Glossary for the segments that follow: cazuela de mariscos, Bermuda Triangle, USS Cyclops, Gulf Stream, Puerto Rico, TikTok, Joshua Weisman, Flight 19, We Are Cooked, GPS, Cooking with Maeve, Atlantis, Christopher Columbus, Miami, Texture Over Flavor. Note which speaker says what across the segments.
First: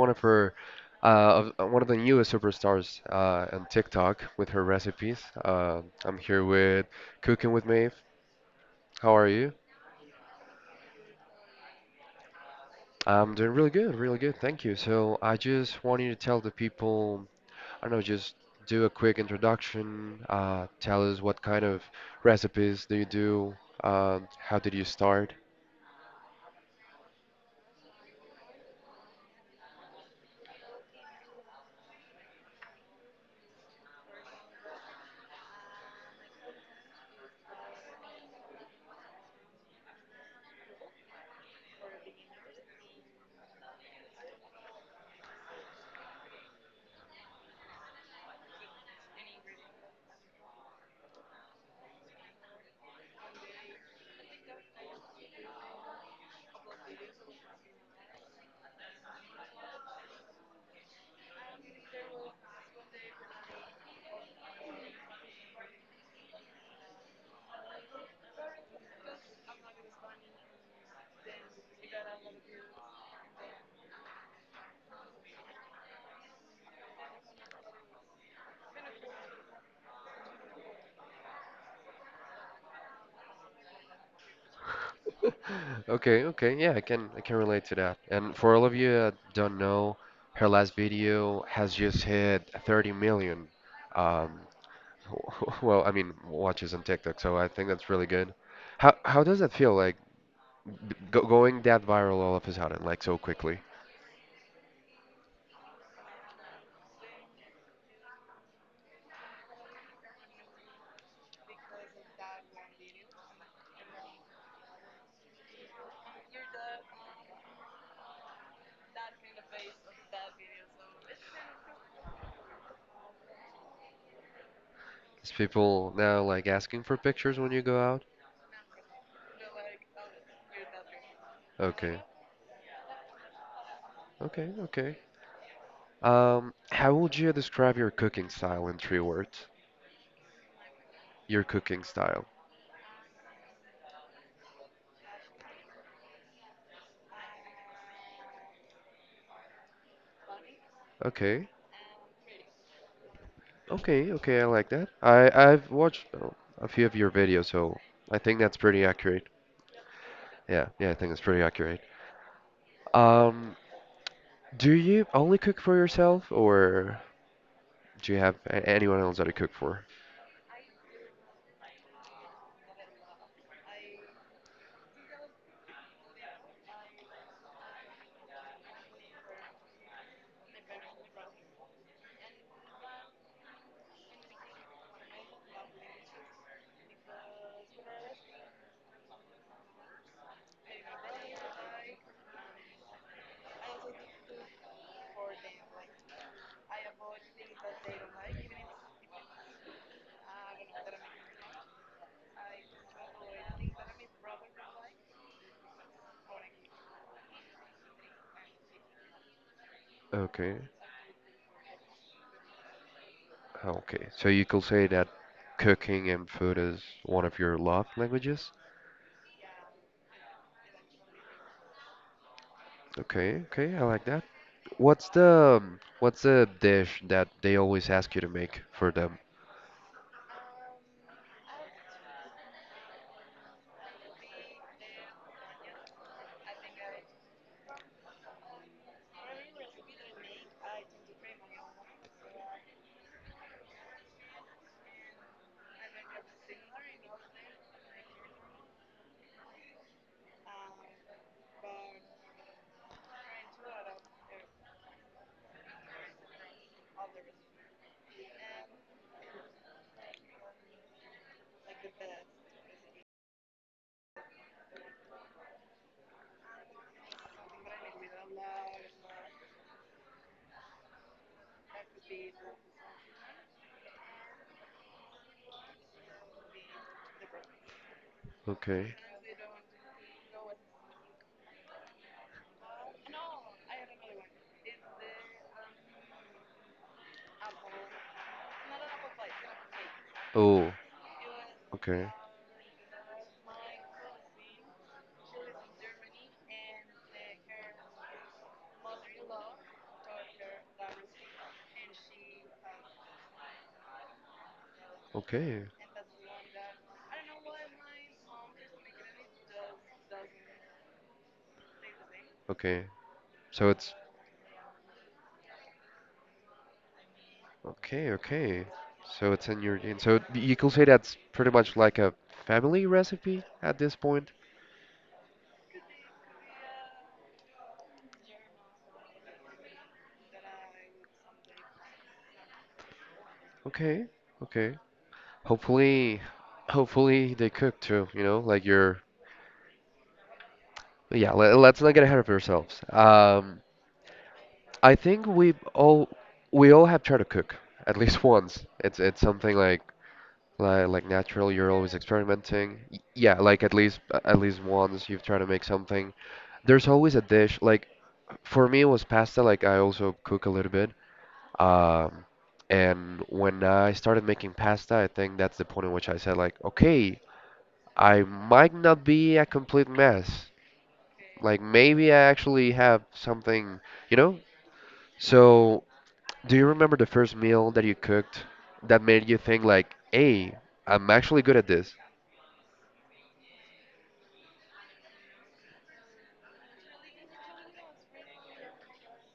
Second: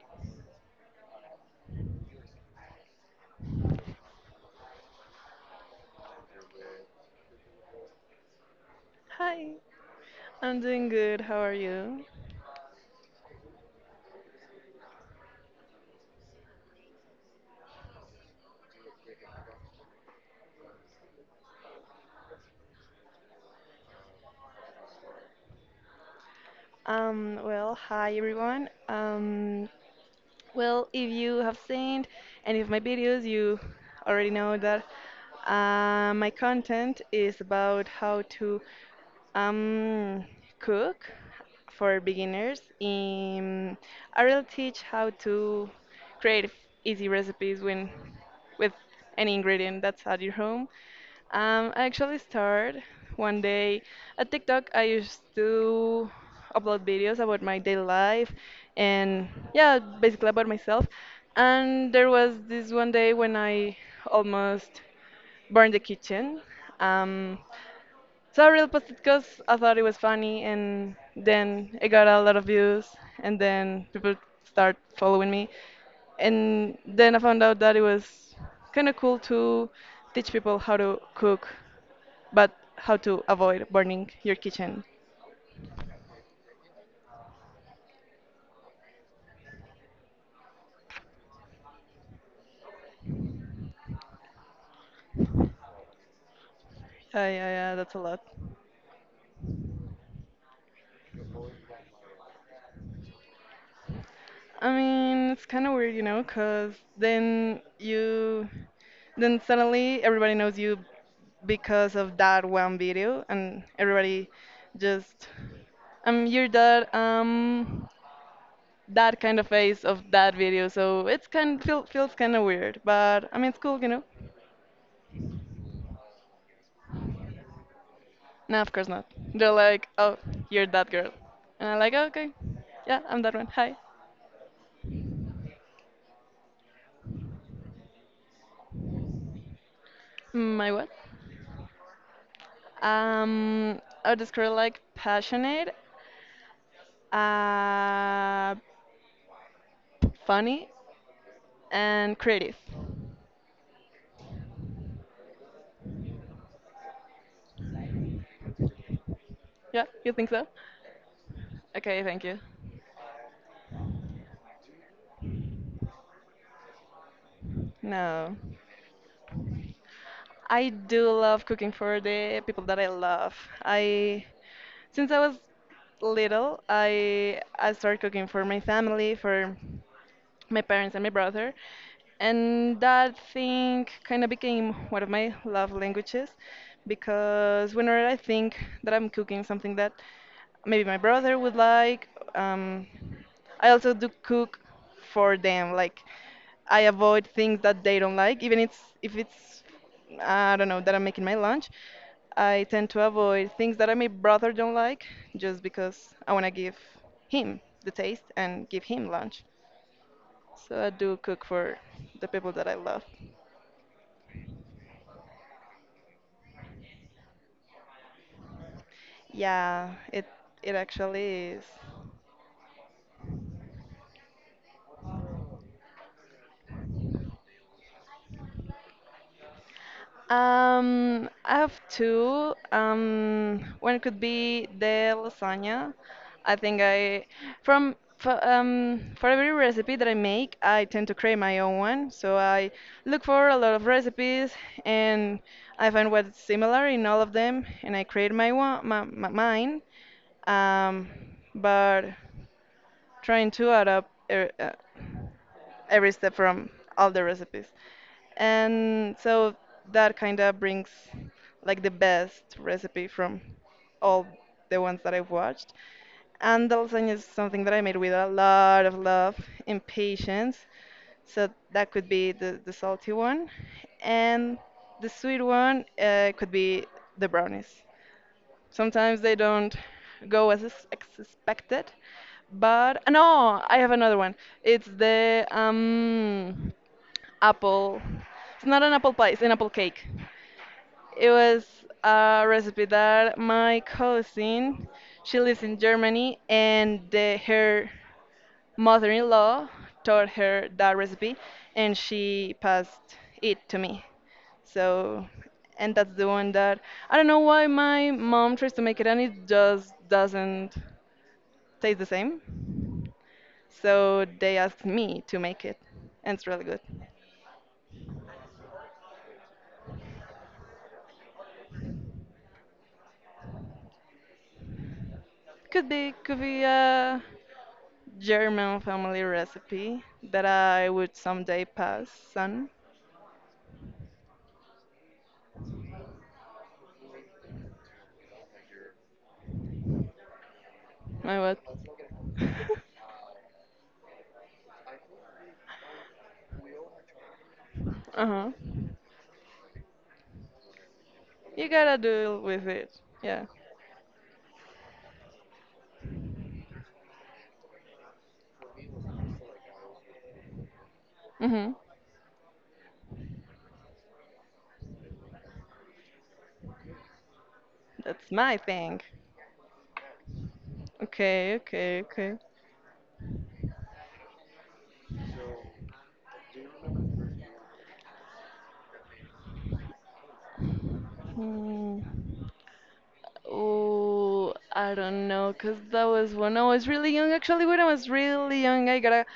Speaker 1: one of one of the newest superstars on TikTok with her recipes. I'm here with Cooking with Maeve. How are
Speaker 2: Hi,
Speaker 1: you?
Speaker 2: I'm doing good. How are you?
Speaker 1: I'm doing really good, really good. Thank you. So I just want you to tell the people, I don't know, just do a quick introduction. Tell us what kind of recipes do you do? How did you start?
Speaker 2: Well, hi everyone. Well, if you have seen any of my videos, you already know that my content is about how to Um, cook for beginners. I will teach how to create easy recipes when with any ingredient that's at your home. I actually started one day at TikTok. I used to upload videos about my daily life and, yeah, basically about myself. And there was this one day when I almost burned the kitchen. Um, so I really posted because I thought it was funny, and then it got a lot of views, and then people start following me, and then I found out that it was kind of cool to teach people how to cook, but how to avoid burning your kitchen.
Speaker 1: Okay, okay, yeah, I can relate to that. And for all of you that don't know, her last video has just hit 30 million, um, well, I mean, watches on TikTok.
Speaker 2: Yeah,
Speaker 1: So
Speaker 2: yeah,
Speaker 1: I think
Speaker 2: yeah,
Speaker 1: that's
Speaker 2: that's a
Speaker 1: really
Speaker 2: lot.
Speaker 1: good. How does that feel like going that viral all of a sudden, like so quickly?
Speaker 2: I mean, it's kind of weird, you know, because then you, then suddenly everybody knows you because of that one video, and everybody just, you're that kind of face of that video. So it's feels kind of weird, but I mean, it's cool, you know.
Speaker 1: Is people now like asking for pictures when you go out?
Speaker 2: No, of course not. They're like, oh, you're that girl, and I'm like,
Speaker 1: Okay,
Speaker 2: "Oh, okay, yeah, I'm that one. Hi,
Speaker 1: okay, okay. How would you describe your cooking style in three words?
Speaker 2: my what?
Speaker 1: Your cooking style.
Speaker 2: I would describe like passionate, Uh, funny,
Speaker 1: Okay.
Speaker 2: and creative.
Speaker 1: Okay, okay, I like that. I've watched a few of your videos, so I think that's pretty accurate.
Speaker 2: Yeah, you think so?
Speaker 1: Yeah, yeah, I think that's pretty accurate.
Speaker 2: Okay, thank you.
Speaker 1: Um, do you only cook for yourself, or do you
Speaker 2: No.
Speaker 1: have anyone else that you cook for?
Speaker 2: I do love cooking for the people that I love. I since I was little, I started cooking for my family, for my parents and my brother. And that thing kind of became one of my love languages because whenever I think that I'm cooking something that maybe my brother would like, um, I also do cook for them. Like I avoid things that they don't like, even it's if it's I don't know that I'm making my lunch. I tend to avoid things that I my brother don't like just because I want to give him the taste and give him lunch.
Speaker 1: Okay,
Speaker 2: So I do cook for the people that I love.
Speaker 1: okay. So you could say that cooking and food is one of your love languages?
Speaker 2: Yeah, it actually is.
Speaker 1: Okay, okay, I like that. What's the dish that they always ask you to make for them?
Speaker 2: I have two. One could be the lasagna. I think I from for every recipe that I make, I tend to create my own one. So I look for a lot of recipes, and I find what's similar in all of them, and I create my one my, my mine. Um, but trying to add up every step from all the recipes. And so that kind of brings like the best recipe from all the ones that I've watched. And the lasagna is something that I made with a lot of love and patience. So that could be the salty one. And the sweet one could be the brownies.
Speaker 1: Okay.
Speaker 2: Sometimes they don't go as expected. But no, I have another one. It's the apple. It's not an apple pie, it's an apple cake.
Speaker 1: Oh,
Speaker 2: It was
Speaker 1: okay.
Speaker 2: a recipe that my cousin, she lives in Germany, and her mother-in-law taught her that recipe and she passed it to me, so
Speaker 1: Okay,
Speaker 2: and that's the one that I don't know why my mom tries to make it, and it just doesn't taste the same,
Speaker 1: okay. So it's
Speaker 2: so they asked me to make it, and it's really good.
Speaker 1: okay, okay. So it's in your gene. So you could say that's pretty much like a family recipe at this point.
Speaker 2: Could be a German family recipe that I would someday pass on.
Speaker 1: Okay, okay. Hopefully, hopefully they cook too, you know, like you're yeah,
Speaker 2: My what?
Speaker 1: let's not get ahead of ourselves. I think we all have tried to cook at least
Speaker 2: Uh-huh.
Speaker 1: once. It's something like like natural,
Speaker 2: You
Speaker 1: you're always
Speaker 2: gotta deal with
Speaker 1: experimenting.
Speaker 2: it,
Speaker 1: Yeah,
Speaker 2: yeah.
Speaker 1: like at least once you've tried to make something. There's always a dish like for me, it was pasta. Like I also cook a little bit.
Speaker 2: Hmm.
Speaker 1: Um, and when I started making pasta, I think that's the point in which I said like, okay, I
Speaker 2: That's my
Speaker 1: might
Speaker 2: thing.
Speaker 1: not be a complete mess.
Speaker 2: Okay,
Speaker 1: Like
Speaker 2: okay,
Speaker 1: maybe I
Speaker 2: okay.
Speaker 1: actually have something, you know? So, do you remember the first meal that you cooked that made you think like, hey, I'm actually good at this?
Speaker 2: Hmm. Oh, I don't know, 'cause that was when I was really young. Actually, when I was really young, I gotta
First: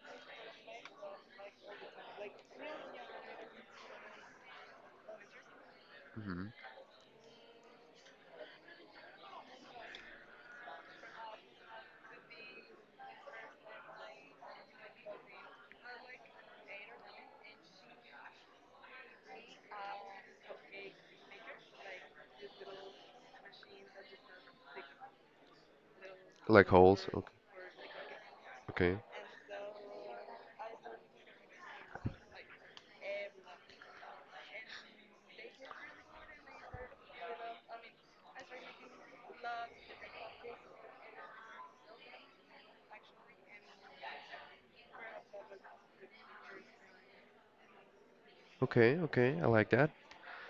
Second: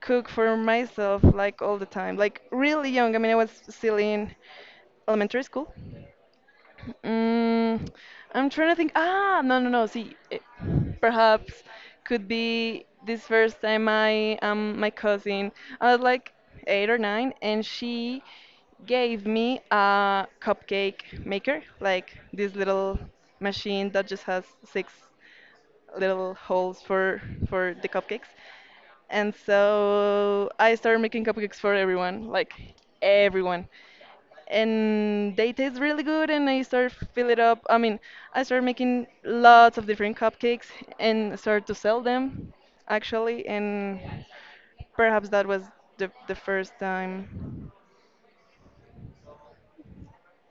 Speaker 2: cook for myself like all the time. Like really young. I mean, I was still in elementary school.
Speaker 1: hmm
Speaker 2: Mm, I'm trying to think. Ah, no, no, no. See, perhaps could be this first time I my cousin. I was like eight or nine, and she gave me a cupcake maker, like this little machine that just has six little
Speaker 1: Like
Speaker 2: holes
Speaker 1: holes.
Speaker 2: for
Speaker 1: Okay.
Speaker 2: for the cupcakes.
Speaker 1: Okay.
Speaker 2: And so I started making cupcakes for everyone, like everyone, and they taste really good. And I start fill it up I mean, I start making lots of different cupcakes and start to sell them, actually, and perhaps that was the first time.
Speaker 1: Okay. Okay. I like that.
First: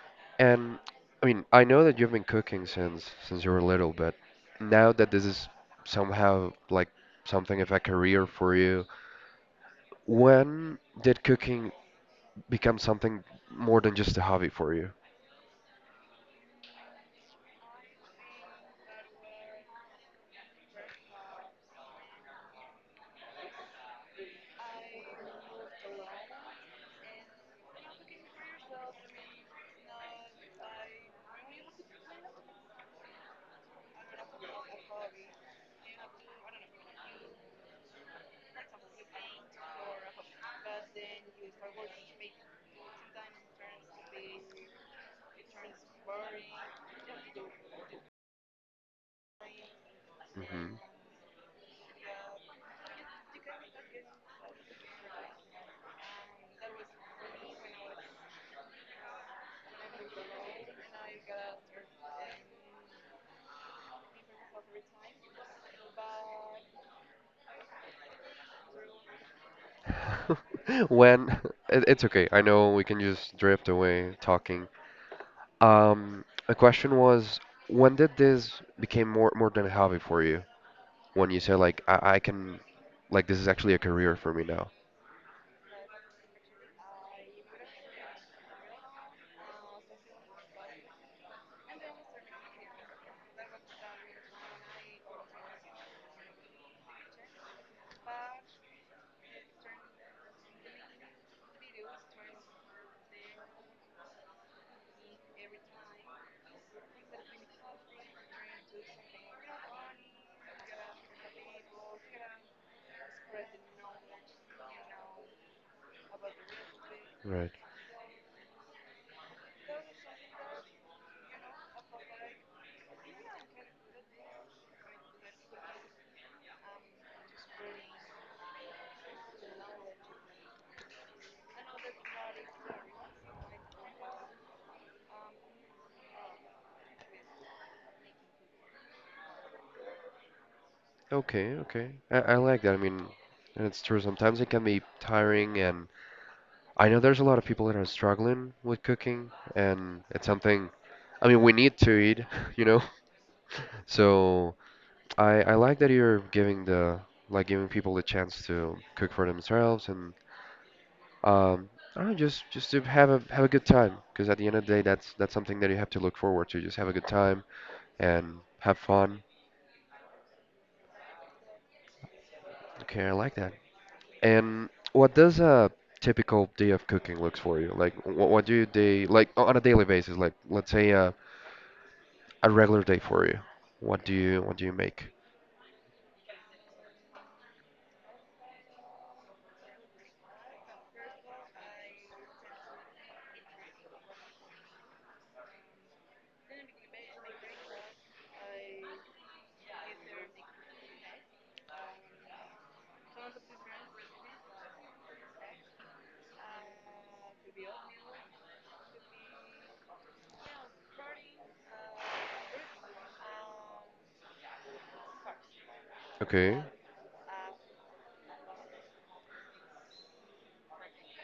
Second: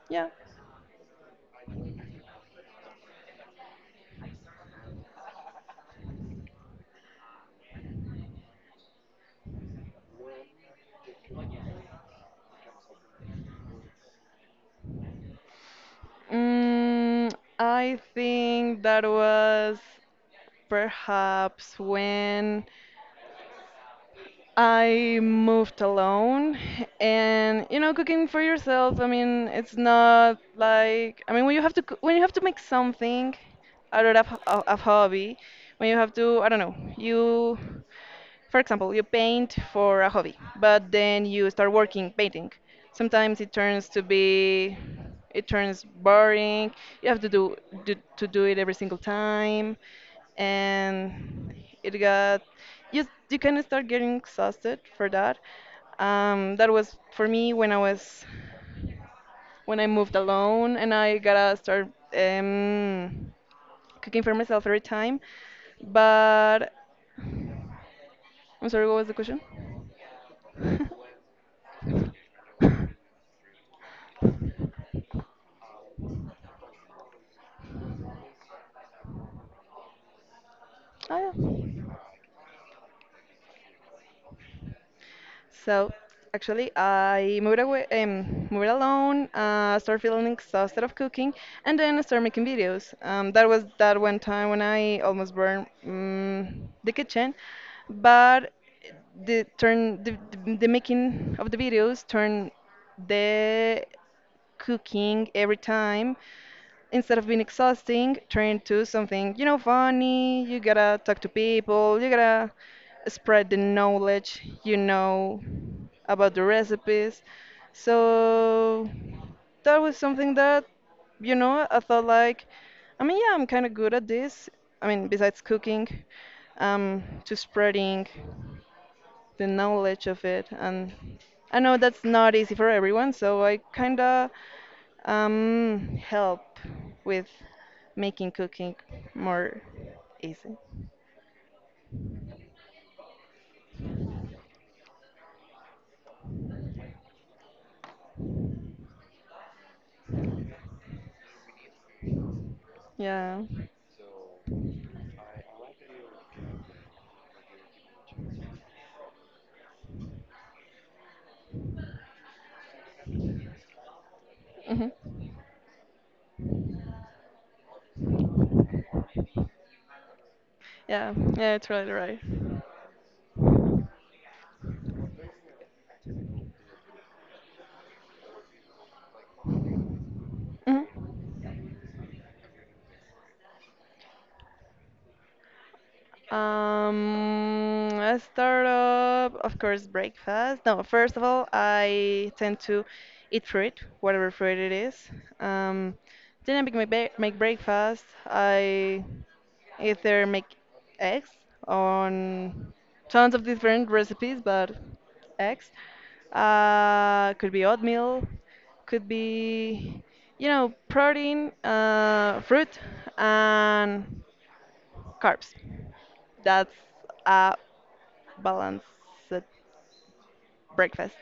Speaker 2: Yeah.
Speaker 1: And I mean, I know that you've been cooking since you were little, but now that this is somehow like something of a career for you, when did cooking become something more than just a hobby for you?
Speaker 2: mm, I think that was perhaps when I moved alone, and you know, cooking for yourself. I mean, it's not like, I mean, when you have to when you have to make something out of a hobby, when you have to, I don't know, you. For example, you paint for a hobby, but then you start working painting. Sometimes it turns boring. You have to do it every single time,
Speaker 1: hmm
Speaker 2: and it got you you kind of start getting exhausted for that. That was for me when I moved alone, and I gotta start um, cooking for myself every time. But I'm sorry, what was the question?
Speaker 1: When it's okay. I know we can just drift away talking. A question was, when did this became more than a hobby for you? When
Speaker 2: Oh,
Speaker 1: you said like
Speaker 2: yeah.
Speaker 1: like this is actually a career for me now.
Speaker 2: So actually, I moved away, moved alone, started feeling exhausted of cooking, and then I started making videos. That was that one time when I almost burned the kitchen, but the making of the videos turned the cooking every time, instead of being exhausting, turn to something, you know, funny. You gotta talk to people, you gotta spread the knowledge, you know, about the recipes.
Speaker 1: Right.
Speaker 2: So that was something that, you know, I thought like, I mean, yeah, I'm kind of good at this. I mean, besides cooking, to spreading the knowledge of it. And I know that's not easy for everyone, so I kind of help with making cooking more easy.
Speaker 1: Okay, okay. I like that. I mean, and it's true. Sometimes it can be tiring, and I know there's a lot of people that are struggling with cooking, and it's something, I mean, we need to eat, you know?
Speaker 2: Yeah.
Speaker 1: So I like that you're giving like giving people the chance to cook for themselves and, um, I don't know, just to have a good time, because at the end of the day, that's
Speaker 2: Hmm.
Speaker 1: something that you have to look forward to. Just have a good time and have fun.
Speaker 2: Yeah, yeah, it's really right.
Speaker 1: Okay, I like that. And what does a typical day of cooking looks for you? Like, what do you day like on a daily basis? Like,
Speaker 2: Hmm.
Speaker 1: a regular day for you. What do you make?
Speaker 2: I start up, of course, breakfast. No, first of all, I tend to eat fruit, whatever fruit it is. Um, then I make my ba make breakfast. I either make eggs on tons of different recipes, but eggs. Could be oatmeal, could be, you know, protein, fruit, and carbs.
Speaker 1: Okay,
Speaker 2: That's a balanced breakfast.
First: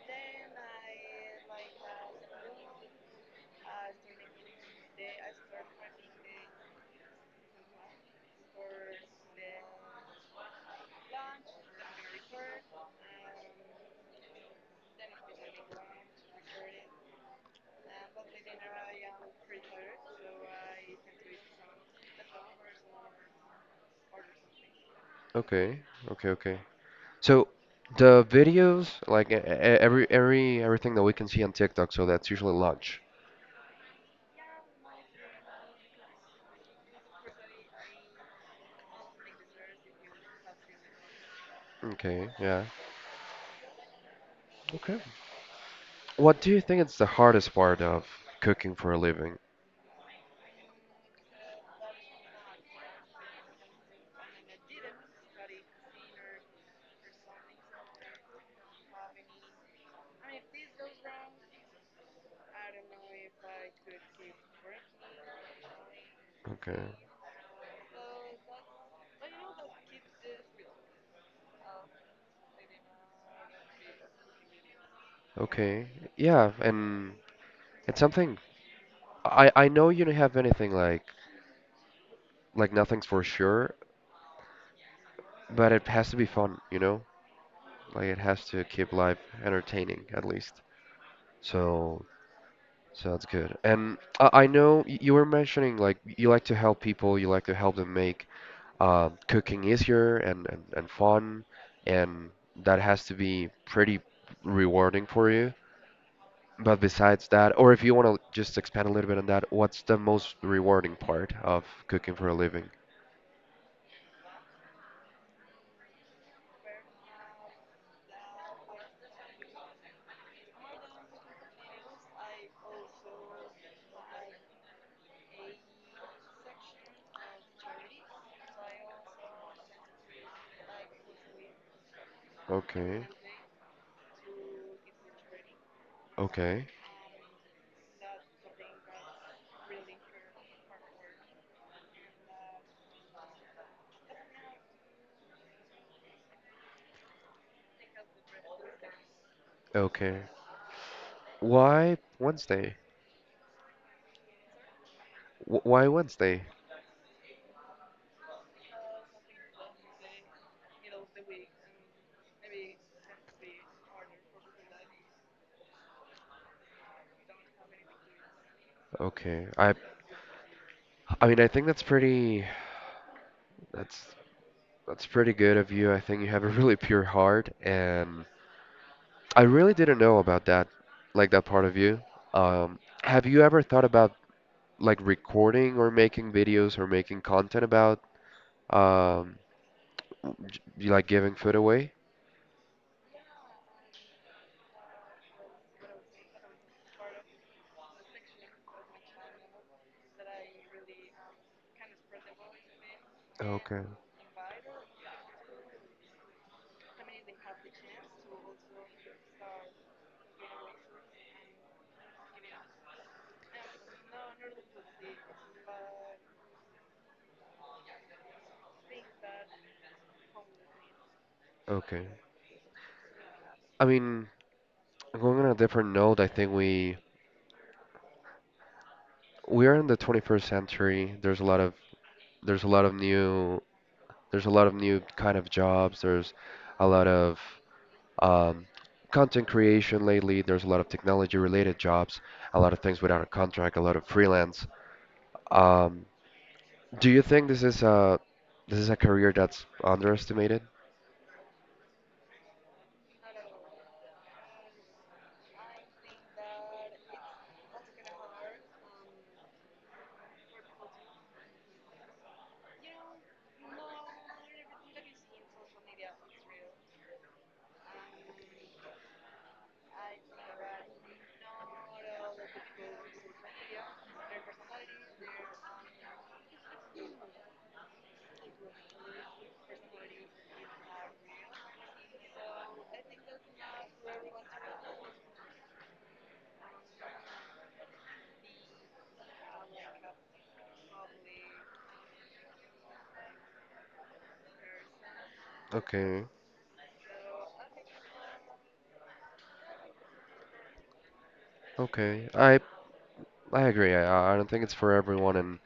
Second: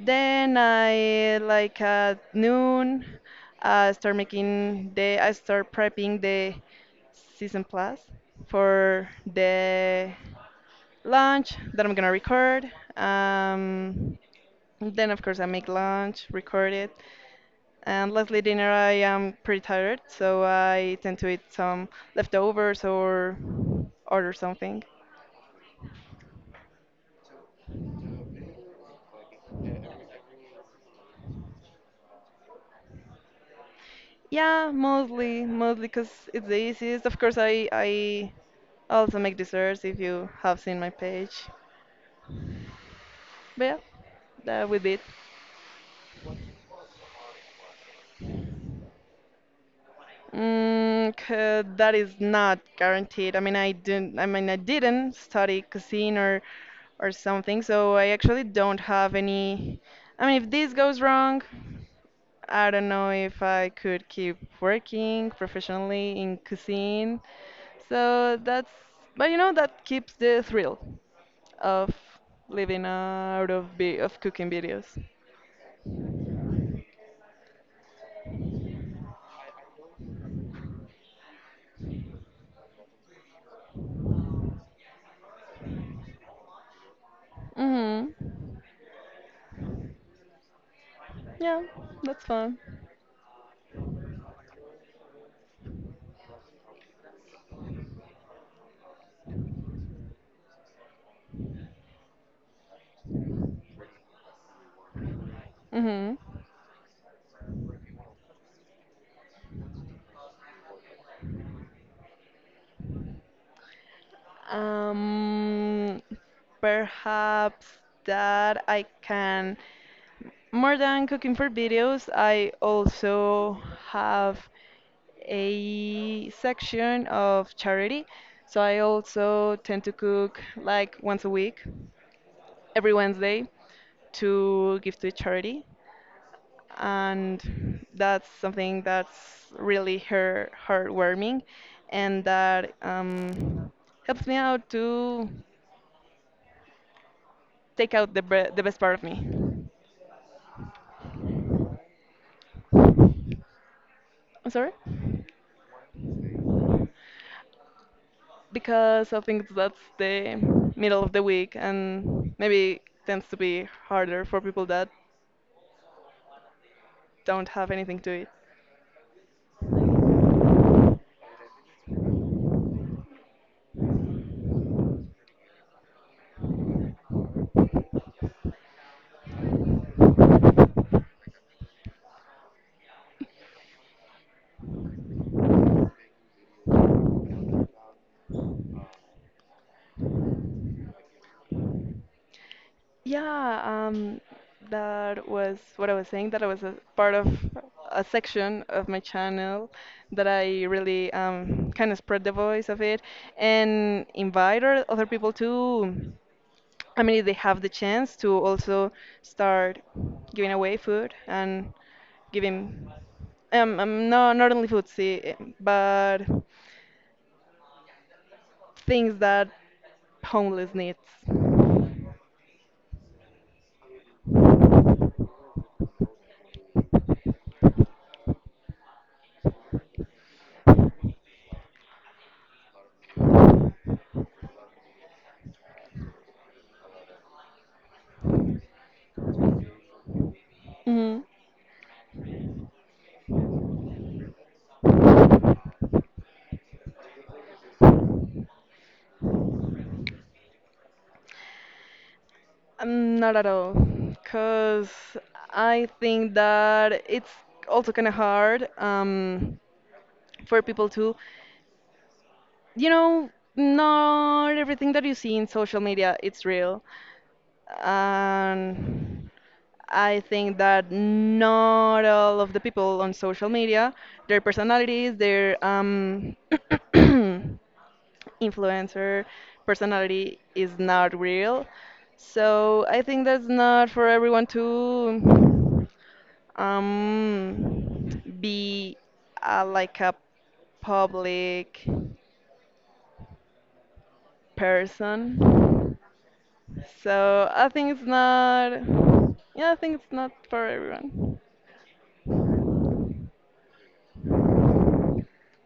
Speaker 2: Then I like at noon, I start prepping the season plus for the lunch that I'm gonna record. Um, then, of course, I make lunch, record it, and lastly, dinner, I am pretty tired, so I tend to eat some leftovers or order something.
Speaker 1: okay, okay, okay. So the videos, like everything that we can see on TikTok, so that's usually lunch.
Speaker 2: Yeah, mostly because it's the easiest. Of course, I also make desserts if you have seen my page.
Speaker 1: Okay, yeah.
Speaker 2: But yeah, that would be
Speaker 1: Okay.
Speaker 2: it.
Speaker 1: What do you think it's the hardest part of cooking for a living?
Speaker 2: That is not guaranteed. I mean, I didn't. I mean, I didn't study cuisine or something, so I actually don't have any. I mean, if this goes wrong, I don't know if I could keep working professionally in
Speaker 1: Okay.
Speaker 2: cuisine. So that's, but you know, that keeps the thrill of living out of of cooking videos.
Speaker 1: Okay. Yeah, and it's something I know you don't have anything like nothing's for sure, but it has to be fun, you know? Like
Speaker 2: Mhm.
Speaker 1: it has to keep life entertaining at least.
Speaker 2: Yeah,
Speaker 1: So
Speaker 2: that's fun.
Speaker 1: so that's good. And I know you were mentioning like you like to help people, you like to help them make cooking easier and fun, and that has to be pretty rewarding for you.
Speaker 2: Mhm.
Speaker 1: But besides that, or if you want to just expand a little bit on that, what's the most rewarding part of cooking for a living?
Speaker 2: Um, Perhaps that I can, more than cooking for videos, I also have a section of charity. So I also tend to cook like once a week, every
Speaker 1: Okay,
Speaker 2: Wednesday, to give to a charity.
Speaker 1: okay,
Speaker 2: And that's something that's really her heartwarming, and that helps me out to take out the best part of me.
Speaker 1: okay. Why Wednesday?
Speaker 2: I'm sorry?
Speaker 1: Why Wednesday?
Speaker 2: Because I think that's the middle of the week, and maybe tends to be harder for people that don't have anything to eat.
Speaker 1: Okay. I mean I think that's that's pretty good of you. I think you have a really pure heart and I really didn't know about that like that part of you. Have you ever thought about like recording or making videos or making content about um you like giving food away?
Speaker 2: Yeah, that was what I was saying, that I was a part of a section of my channel that I really kind of spread the voice of it,
Speaker 1: Okay.
Speaker 2: and invite other people to, I mean, if they have the chance to also start giving away food and giving, no, not only food, see, but things that homeless needs.
Speaker 1: Okay. I mean, going on a different note, I think we are in the 21st century. There's a lot of new There's a lot of new kind of jobs. There's a lot of um, content creation lately. There's a lot of
Speaker 2: Mhm.
Speaker 1: technology related jobs, a lot of things without a contract, a lot of freelance. Um, do you think this is a career that's underestimated?
Speaker 2: Not at all, because I think that it's also kind of hard for people to, you know, not everything that you see in social media it's real, and I think that not all of the people on social media, their personalities, their influencer personality is not real. So I think that's not for everyone to be like a public person.
Speaker 1: Okay,
Speaker 2: So I think it's not. Yeah, I think it's not for everyone.
Speaker 1: okay. I agree. I don't think it's for everyone, and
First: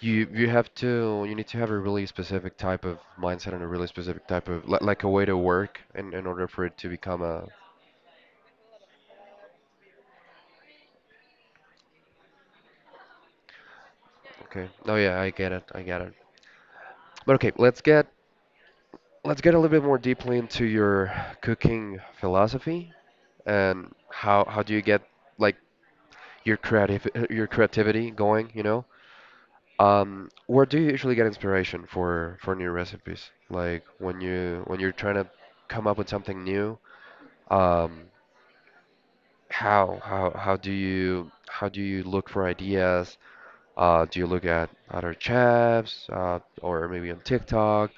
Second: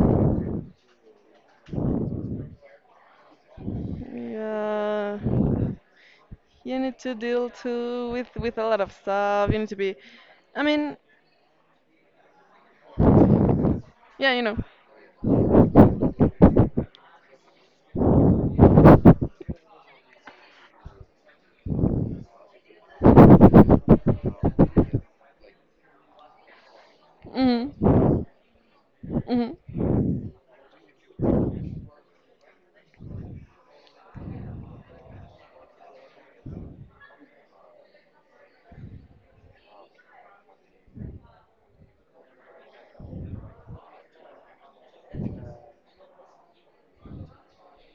Speaker 1: you have to you need to have a really specific type of mindset and a really specific type of like a
Speaker 2: Yeah,
Speaker 1: way to work in order for it
Speaker 2: you
Speaker 1: to
Speaker 2: need to
Speaker 1: become a
Speaker 2: deal too with a lot of stuff. You need to be. I mean, yeah.
Speaker 1: okay. No, yeah, I get it. I get it. But okay, let's get a little bit more deeply into your cooking philosophy and how do you get like your
Speaker 2: Mhm.
Speaker 1: creativity going, you know?
Speaker 2: Mhm.
Speaker 1: Where do you usually get inspiration for new recipes? Like when you when you're trying to come up with something new, um, how do you look for ideas? Do you look at other chefs or maybe on TikTok?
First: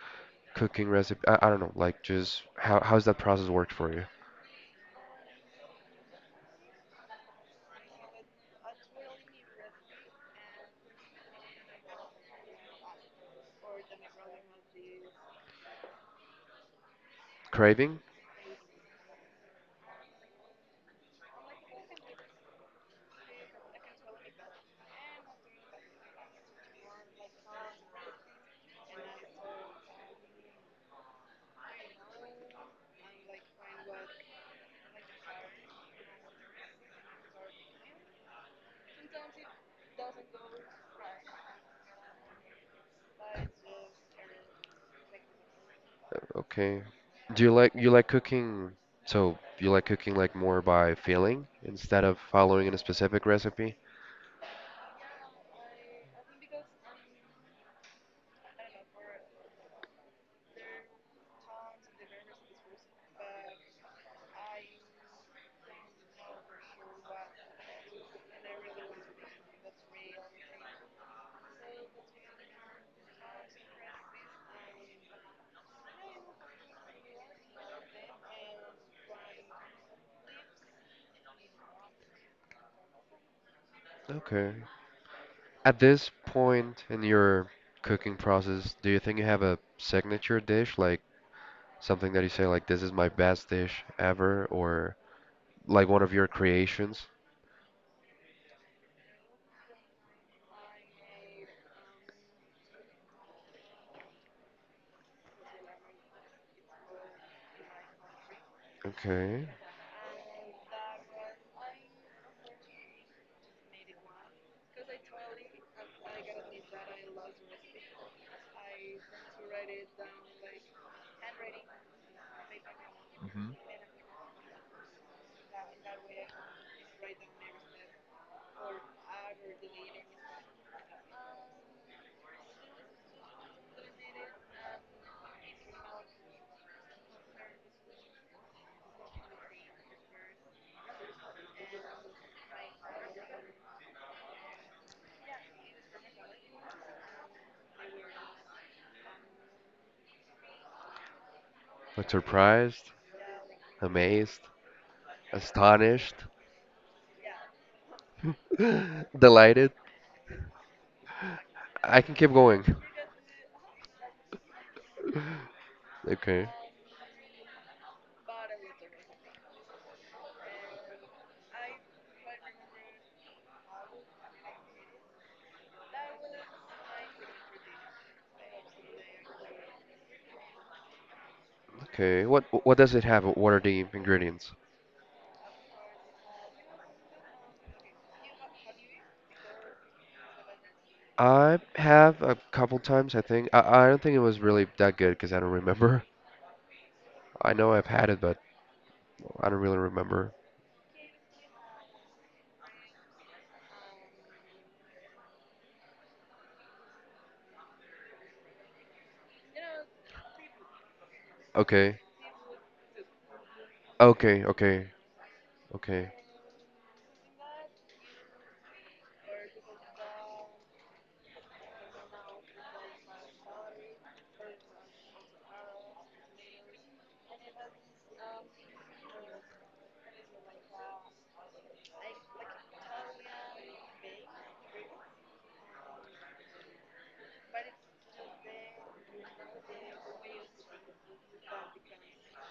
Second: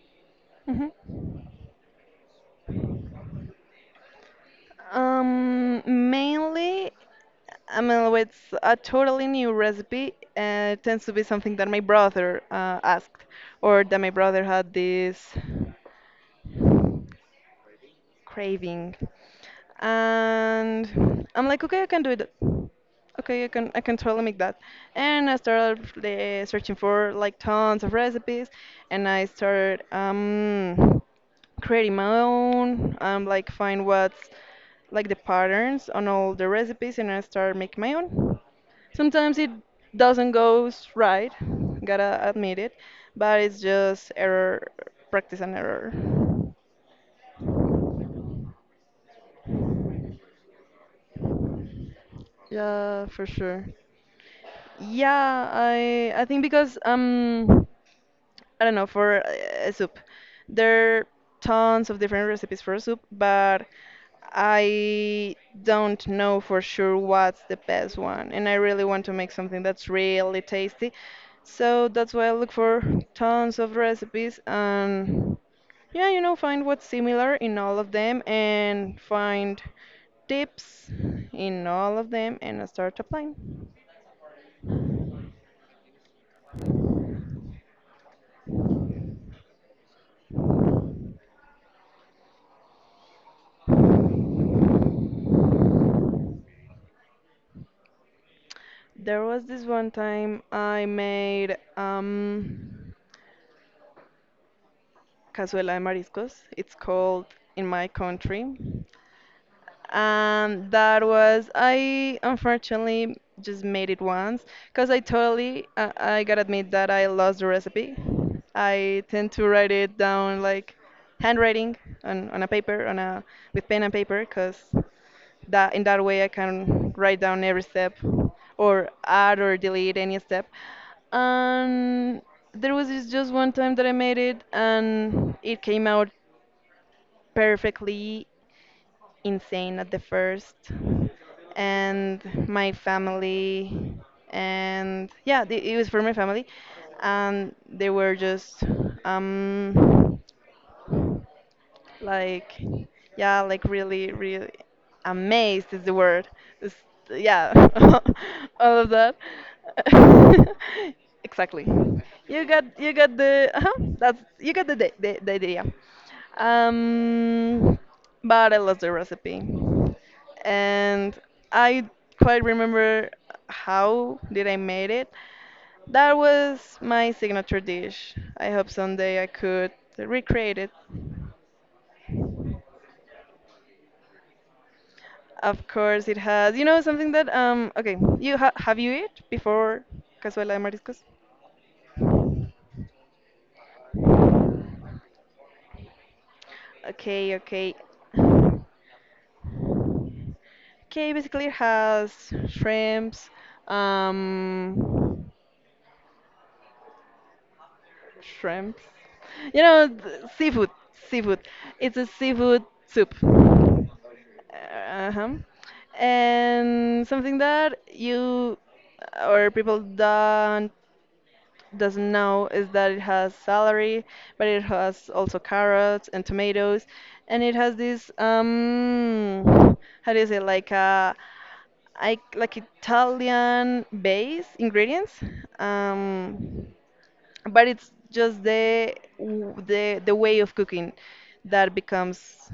Speaker 2: Mhm.
Speaker 1: Cooking recipe. I don't know, like just how how's that process work for you?
Speaker 2: Mainly, I mean, it's a totally new recipe. It tends to be something that my brother asked, or that my brother had this
Speaker 1: Craving?
Speaker 2: craving. And I'm like, okay, I can do it. Okay, I can totally make that. And I started searching for like tons of recipes, and I started creating my own. Like find what's like the patterns on all the recipes, and I started making my own. Sometimes it doesn't goes right, gotta admit it, but it's just error, practice and error.
Speaker 1: Okay. Do you like cooking? So you like cooking like more by feeling instead of following in a
Speaker 2: Yeah,
Speaker 1: specific
Speaker 2: for sure.
Speaker 1: recipe?
Speaker 2: Yeah, I think because I don't know, for a soup. There are tons of different recipes for soup, but I don't know for sure what's the best one. And I really want to make something that's really tasty. So that's why I look for tons of recipes and yeah, find what's similar in all of them and find tips in all of them and I start applying.
Speaker 1: Okay. At this point in your cooking process, do you think you have a signature dish, like something that you say like this is my best dish ever, or like one of your creations?
Speaker 2: There was this one time I made cazuela de mariscos. It's called in my country,
Speaker 1: Okay.
Speaker 2: and that was, I unfortunately just made it once because I gotta admit that I lost the recipe. I tend to write it down, like handwriting on a paper, on a, with pen and paper, because that, in that way I can write down every step or add or delete any step. And there was this just one time that I made it and it came out perfectly insane at the first. And my family, and yeah, the, it was for my family, and they were just um,
Speaker 1: Like
Speaker 2: like,
Speaker 1: surprised,
Speaker 2: yeah, like really
Speaker 1: amazed,
Speaker 2: really amazed is the
Speaker 1: astonished,
Speaker 2: word. It's- yeah. All of that.
Speaker 1: delighted.
Speaker 2: Exactly.
Speaker 1: I can keep
Speaker 2: you got
Speaker 1: going.
Speaker 2: you got the uh-huh, that's, you got the idea.
Speaker 1: Okay.
Speaker 2: um but I lost the recipe, and I quite remember how did I made it. That was my signature dish. I hope someday I could recreate it.
Speaker 1: Okay. What does it have? What are the ingredients?
Speaker 2: Of course it has. You know something that okay, you ha have you eat before cazuela de mariscos?
Speaker 1: I have a couple times, I think. I don't think it was really that good because I don't remember.
Speaker 2: Okay,
Speaker 1: I
Speaker 2: okay.
Speaker 1: know I've had it, but I don't really remember.
Speaker 2: Okay, basically it has shrimps, um shrimps. You know, seafood, seafood. It's
Speaker 1: Okay.
Speaker 2: a seafood soup.
Speaker 1: Okay. Okay.
Speaker 2: Uh-huh.
Speaker 1: Okay.
Speaker 2: And something that you or people don't doesn't know is that it has celery, but it has also carrots and tomatoes, and it has this how do you say, like a, I like Italian base ingredients, um, but it's just the, the way of cooking that becomes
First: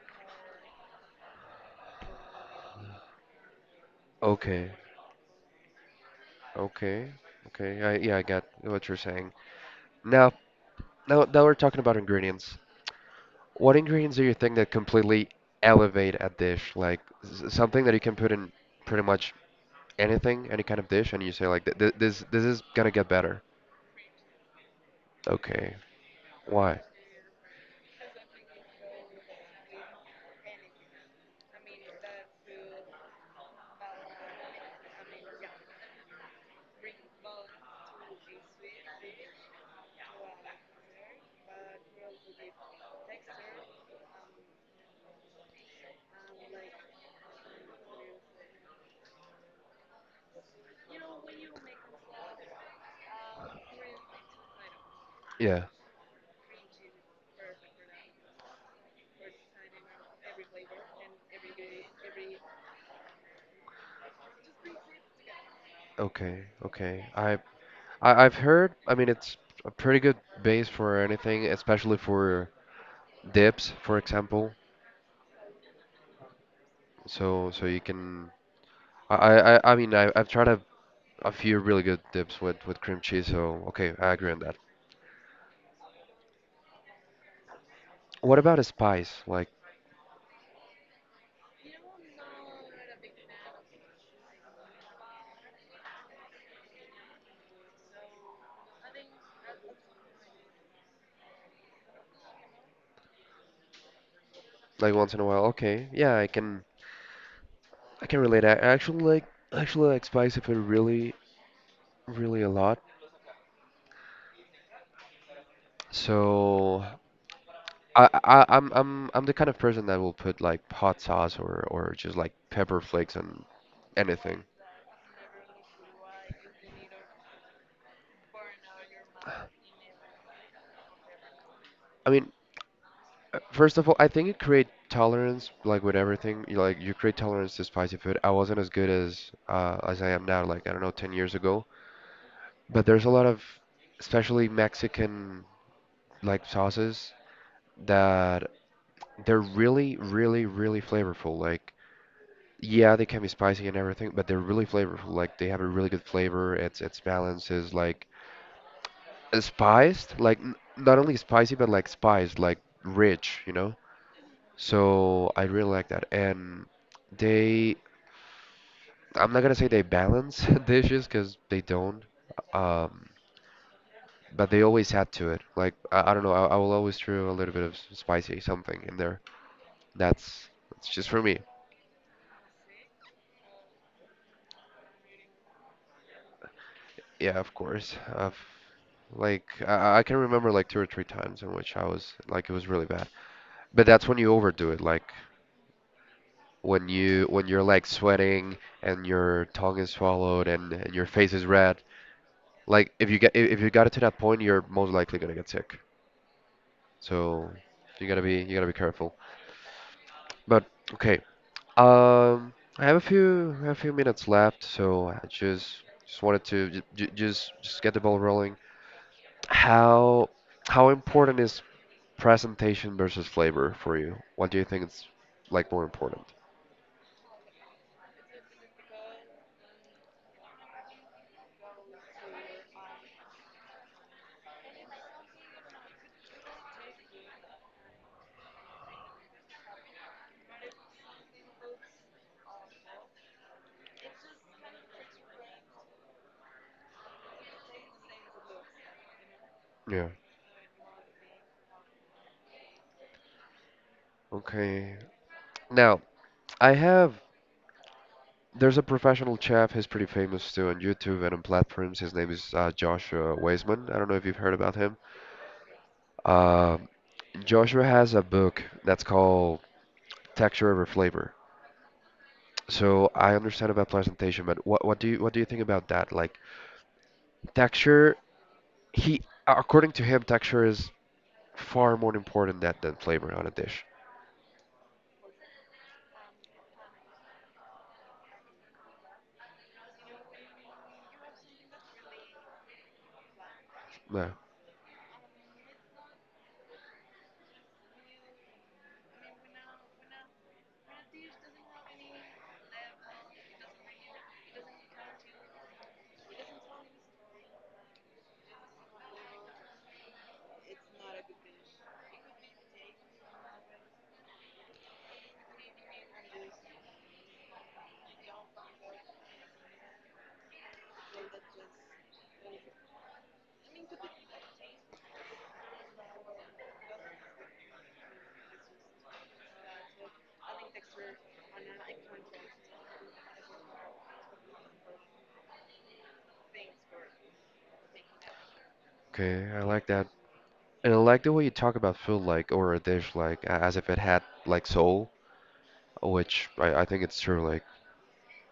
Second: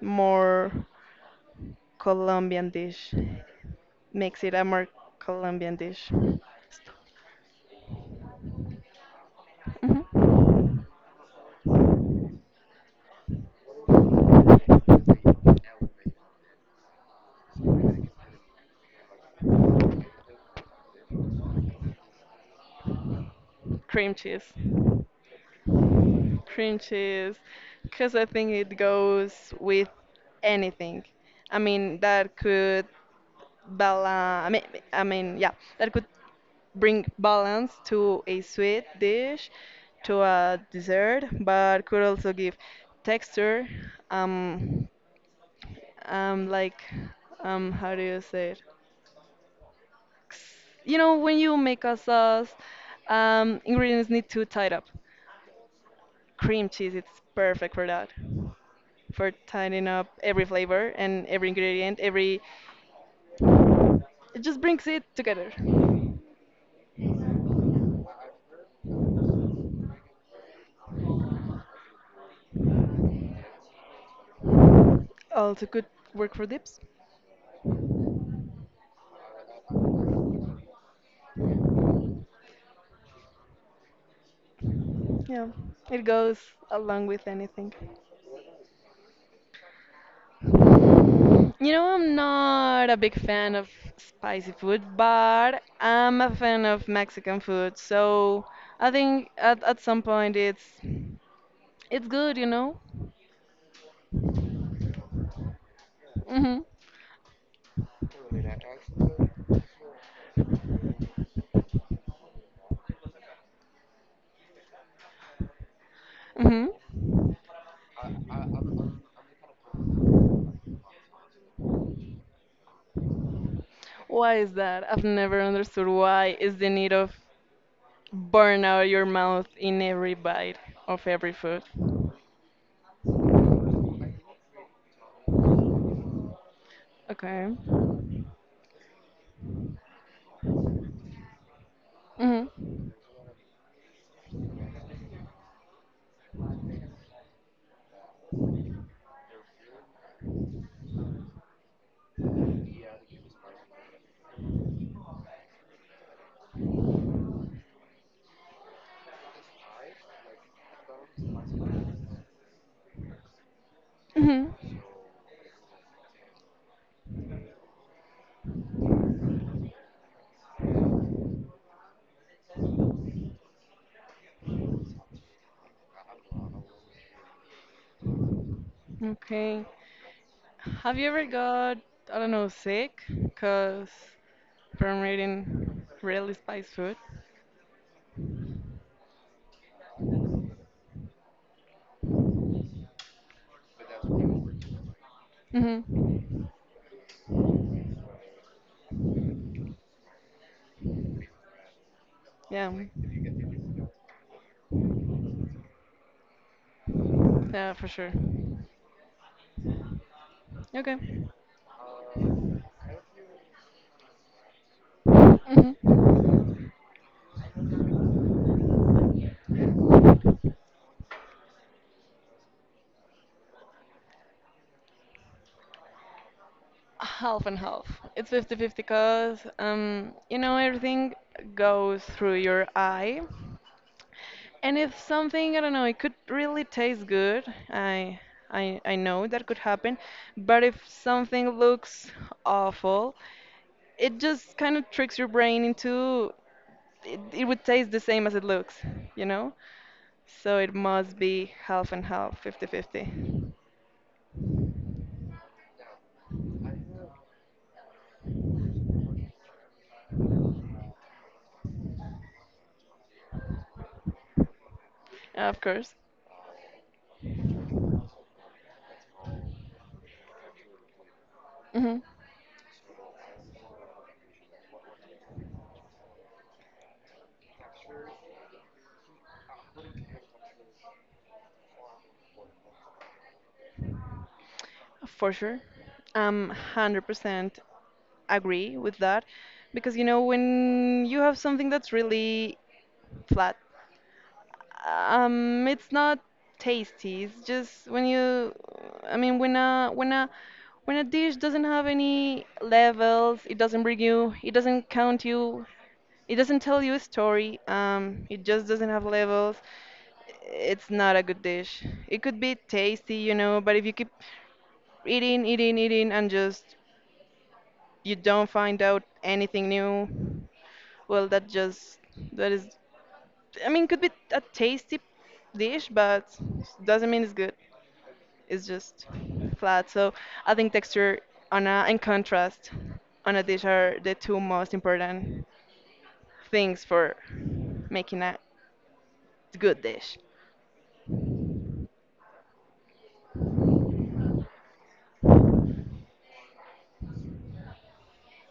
Speaker 2: more Colombian dish, makes it a
Speaker 1: Okay.
Speaker 2: more Colombian dish.
Speaker 1: Okay. Okay. Yeah, I got what you're saying. Now,
Speaker 2: Mhm.
Speaker 1: now we're talking about ingredients. What ingredients do you think that completely elevate a dish? Like something that you can put in pretty much anything, any kind of dish, and you say like, This, this is gonna get better."
Speaker 2: Cream cheese.
Speaker 1: Okay.
Speaker 2: Cream
Speaker 1: Why?
Speaker 2: cheese, because I think it goes with anything. I mean, that could balance. Yeah, that could bring balance to a sweet dish, to a dessert, but could also give texture. Um, um, like, how do you say it? You know, when you make a sauce, ingredients need to tie it up.
Speaker 1: Yeah.
Speaker 2: Cream cheese, it's perfect for that, for tidying up every flavor and every ingredient, every, it just brings it together.
Speaker 1: Okay. Okay. I've heard. I mean, it's a pretty good base for anything, especially for dips, for example.
Speaker 2: Also could work for dips.
Speaker 1: So, so you can. I mean, I've tried a few really good dips with cream cheese. So, okay, I agree on that.
Speaker 2: Yeah. It goes along with anything.
Speaker 1: What about a spice?
Speaker 2: You know, I'm not a big fan of spicy food, but I'm a fan of Mexican food. So I think at some point it's good, you know?
Speaker 1: Like once in a while. Okay. Yeah,
Speaker 2: Mhm.
Speaker 1: I can relate. I actually like spice if it really, really a lot.
Speaker 2: Mhm.
Speaker 1: So I I'm the kind of person that will put like hot sauce or just like pepper flakes on
Speaker 2: Why
Speaker 1: anything.
Speaker 2: is that? I've never understood why is the need of burn out your mouth in every bite of every food.
Speaker 1: I mean, first of all, I think you create tolerance like with everything. You like you create
Speaker 2: Okay.
Speaker 1: tolerance to spicy food. I wasn't as good as I am now, like I don't know, 10 years ago. But
Speaker 2: Mhm.
Speaker 1: there's a lot of, especially Mexican like sauces that they're really, really, really flavorful. Like yeah, they can be spicy and everything, but they're really flavorful. Like they have a really good flavor. It's balances like spiced, like not only spicy but like spiced, like rich, you know?
Speaker 2: Mhm.
Speaker 1: So I really like that. And they, I'm not gonna say they balance dishes because they don't, um, but they always add to it. Like I don't know, I will always throw a little bit of spicy something in there.
Speaker 2: Okay.
Speaker 1: That's that's
Speaker 2: Have
Speaker 1: just
Speaker 2: you
Speaker 1: for
Speaker 2: ever
Speaker 1: me.
Speaker 2: got, I don't know, sick because, from eating really spiced food?
Speaker 1: Yeah, of course. I've, like I can remember like two or three times in which I was like it was really bad. But that's when you overdo it. Like
Speaker 2: Mhm.
Speaker 1: when you're like sweating and your tongue is swallowed and your face is red.
Speaker 2: Yeah.
Speaker 1: Like if you got it to that point, you're most likely gonna get sick. So
Speaker 2: Yeah, for sure.
Speaker 1: you gotta be careful. But okay,
Speaker 2: Okay.
Speaker 1: um, I have a few minutes left, so I just wanted to
Speaker 2: Mhm.
Speaker 1: j j just get the ball rolling. How how important is presentation versus flavor for you? What do you think is like more important?
Speaker 2: Half and half. It's 50-50 because you know everything goes through your eye. And if something, I don't know, it could really taste good, I I know that could happen, but if something looks awful, it just kind of tricks your brain into, it would taste the same as it looks, you know?
Speaker 1: Yeah.
Speaker 2: So it must be half and half, fifty-fifty.
Speaker 1: Okay. Now, I have there's a professional chef. He's pretty famous too on YouTube and on platforms. His name is Joshua Weisman. I don't know if you've heard about him.
Speaker 2: Of course.
Speaker 1: Um, Joshua has a book that's called Texture Over Flavor.
Speaker 2: Hmm.
Speaker 1: So I understand about presentation, but what do you what do you think about that? Like texture, he according to him, texture is far more important than flavor on a dish.
Speaker 2: For sure. I'm 100% agree with that because you know when you have something that's really flat.
Speaker 1: No.
Speaker 2: It's not tasty. It's just when you, I mean, when a dish doesn't have any levels, it doesn't bring you, it doesn't count you, it doesn't tell you a story. It just doesn't have levels. It's not a good dish. It could be tasty, you know, but if you keep and just you don't find out anything new, well, that just, that is. I mean, could be a tasty dish, but doesn't mean it's good. It's just flat. So I think texture on a, and contrast on a dish are the two most important things for making a
Speaker 1: Okay, I
Speaker 2: good
Speaker 1: like that.
Speaker 2: dish.
Speaker 1: And I like the way you talk about food like or a dish like a- as if it had like soul, which I think it's true. Like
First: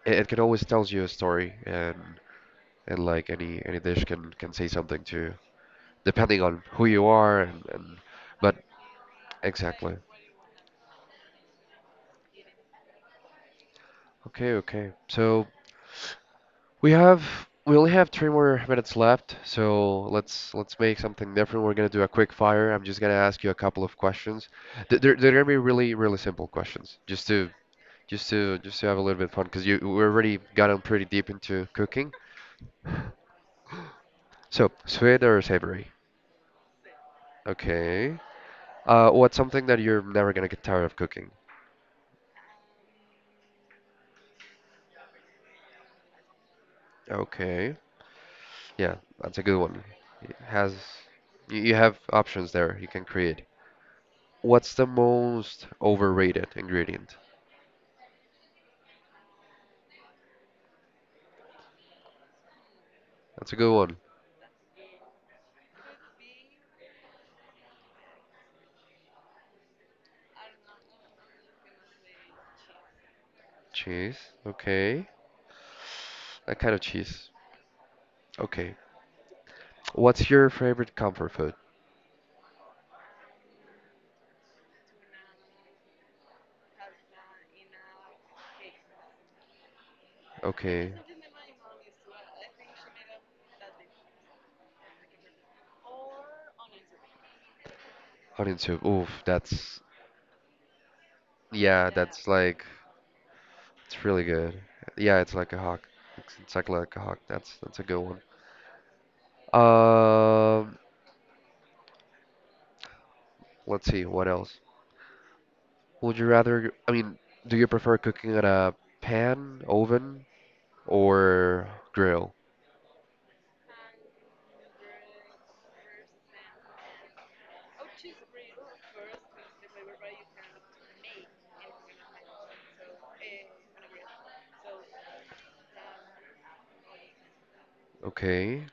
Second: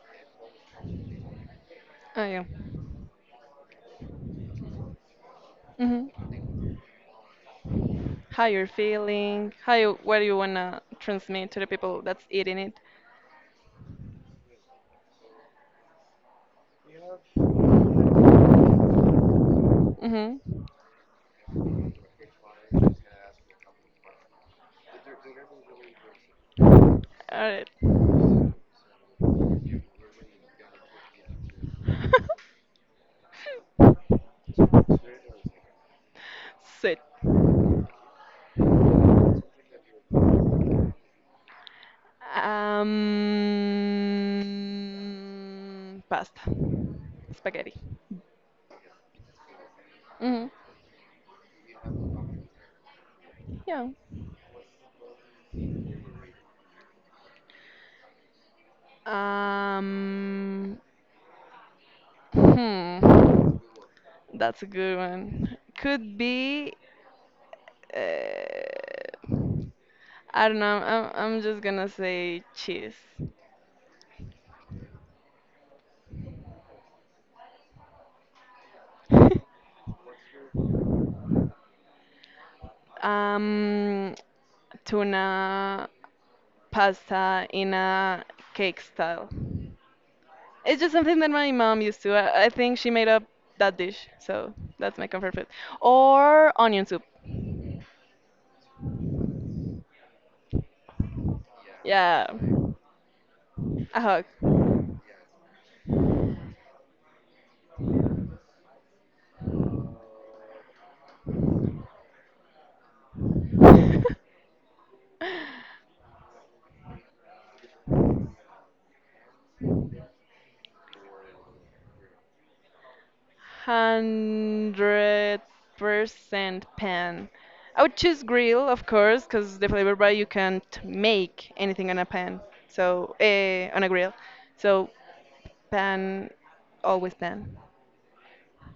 Speaker 1: it can always tells you a story
Speaker 2: Oh yeah.
Speaker 1: and like any dish can say something to you
Speaker 2: Hmm.
Speaker 1: depending on who you are and
Speaker 2: How
Speaker 1: but
Speaker 2: you're feeling? How
Speaker 1: exactly.
Speaker 2: you, what do you wanna transmit to the people that's eating it?
Speaker 1: Okay, okay, so we have we only have three more minutes left, so let's
Speaker 2: Mm-hmm.
Speaker 1: let's make something different. We're gonna do a quick fire. I'm just gonna ask you a couple of questions. They're gonna be really really simple questions
Speaker 2: All right.
Speaker 1: just to have a little bit of fun because you we already gotten pretty deep into cooking. So sweet or savory?
Speaker 2: So.
Speaker 1: Okay. What's something that you're never gonna get tired of cooking?
Speaker 2: Pasta, spaghetti.
Speaker 1: Okay. Yeah, that's a good one. It
Speaker 2: Hmm.
Speaker 1: has you have options there, you can create.
Speaker 2: Yeah.
Speaker 1: What's the most overrated ingredient?
Speaker 2: Um, hmm.
Speaker 1: That's a good one.
Speaker 2: That's a good one. Could be. Uh, I don't know. I'm just gonna say cheese.
Speaker 1: Cheese. Okay. That kind of cheese. Okay. What's your favorite comfort food?
Speaker 2: um, Tuna pasta in a cake style. It's just
Speaker 1: Okay.
Speaker 2: something that my mom used to. I think she made up that dish, so that's my comfort food. Or onion soup.
Speaker 1: Onion soup. Oof, that's yeah,
Speaker 2: Yeah,
Speaker 1: that's like
Speaker 2: a
Speaker 1: it's
Speaker 2: hug.
Speaker 1: really good. Yeah, it's like a hawk. It's exactly like a hawk. That's a good one. Um, let's see, what else? Would you rather, I mean, do you prefer cooking at a pan, oven, or grill?
Speaker 2: 100% pan. I would choose grill, of course, because the flavor bar you can't make anything on a pan. So on a grill. So pan, always pan.
Speaker 1: Okay.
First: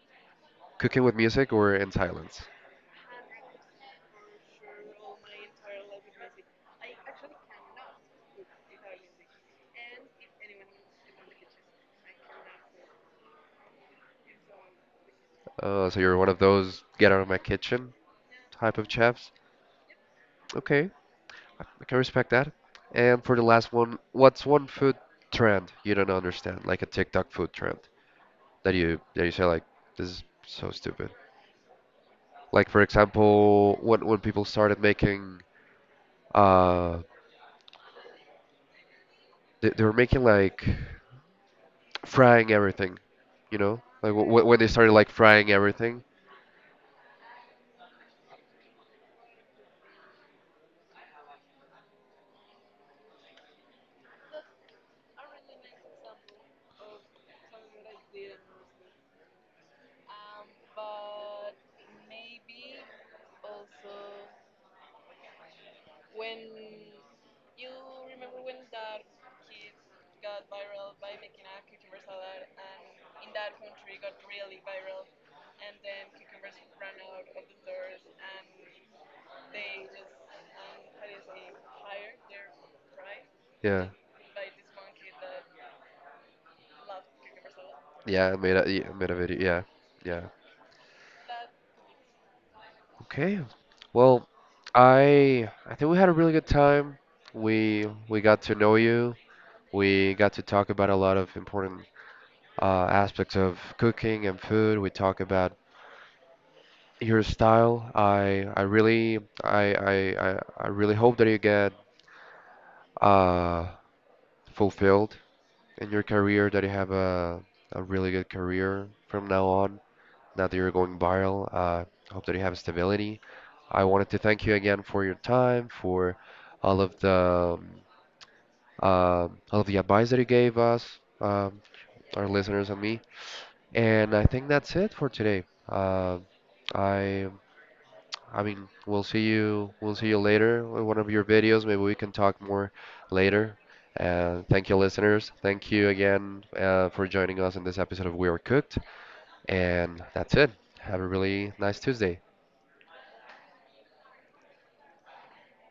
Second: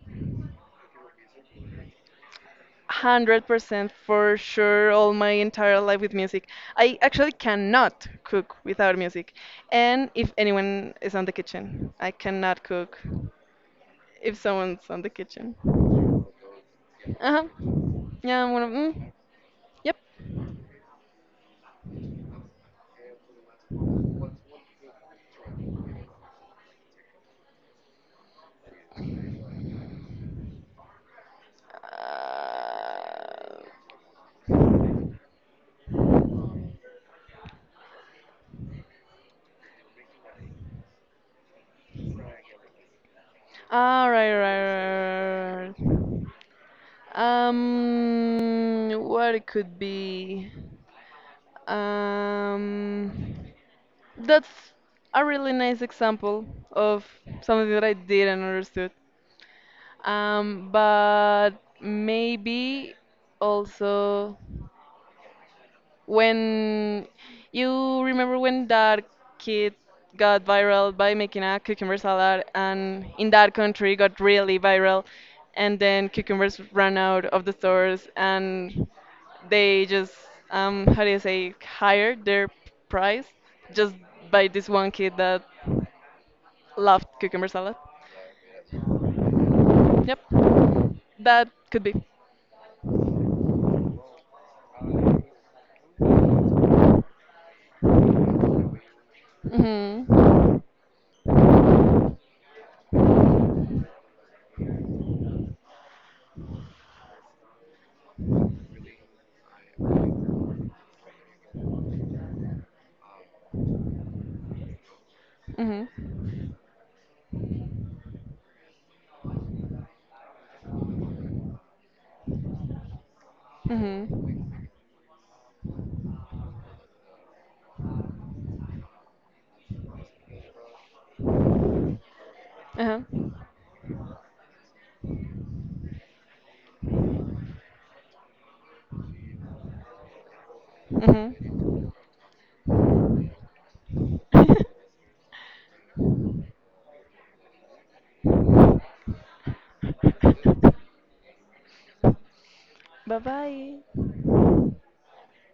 Speaker 1: Cooking with music or in silence?
Speaker 2: 100% for sure all my entire life with music. I actually cannot cook without music. And if anyone is on the kitchen, I cannot cook if someone's on the kitchen.
Speaker 1: So you're one of those get out of my
Speaker 2: Uh-huh.
Speaker 1: kitchen
Speaker 2: Yeah, I'm one of
Speaker 1: type of chefs.
Speaker 2: yep.
Speaker 1: Okay, I can respect that. And for the last one, what's one food trend you don't understand, like a TikTok food trend that you say like this is so stupid. Like for
Speaker 2: Uh,
Speaker 1: example, when people started making uh they were making like frying everything, you know?
Speaker 2: all
Speaker 1: Like
Speaker 2: right,
Speaker 1: when
Speaker 2: right,
Speaker 1: they started like frying
Speaker 2: right, right,
Speaker 1: everything.
Speaker 2: right. What it could be? Um, That's a really nice example of something that I didn't understood. But maybe also when, you remember when that kid got viral by making a cucumber salad and in that country got really viral, and then cucumbers ran out of the stores, and they just, how do you say, higher their price,
Speaker 1: Yeah.
Speaker 2: just by this one kid that loved cucumber salad.
Speaker 1: Yeah, I made a video. Yeah.
Speaker 2: Yep,
Speaker 1: Yeah.
Speaker 2: that could be.
Speaker 1: Okay. Well, I think we had a really good time. We got to know you.
Speaker 2: Mhm.
Speaker 1: We got to talk about a lot of important aspects of cooking and food. We talk about your style. I, I really hope that you get uh fulfilled in your
Speaker 2: Mhm.
Speaker 1: career, that you have a really good career from now on, now that you're going viral. Hope that you have stability. I wanted to thank you
Speaker 2: Mhm.
Speaker 1: again for your time, for all of the um, all of the advice that you gave us, um, our listeners and me.
Speaker 2: Uh huh.
Speaker 1: And I think that's it for today. Uh, I I mean, we'll see you. We'll see you later in one of your videos. Maybe
Speaker 2: Mhm.
Speaker 1: we can talk more later. Thank you, listeners. Thank you again for joining us in this episode of We Are Cooked. And that's it. Have a really nice Tuesday.
Speaker 2: Bye bye.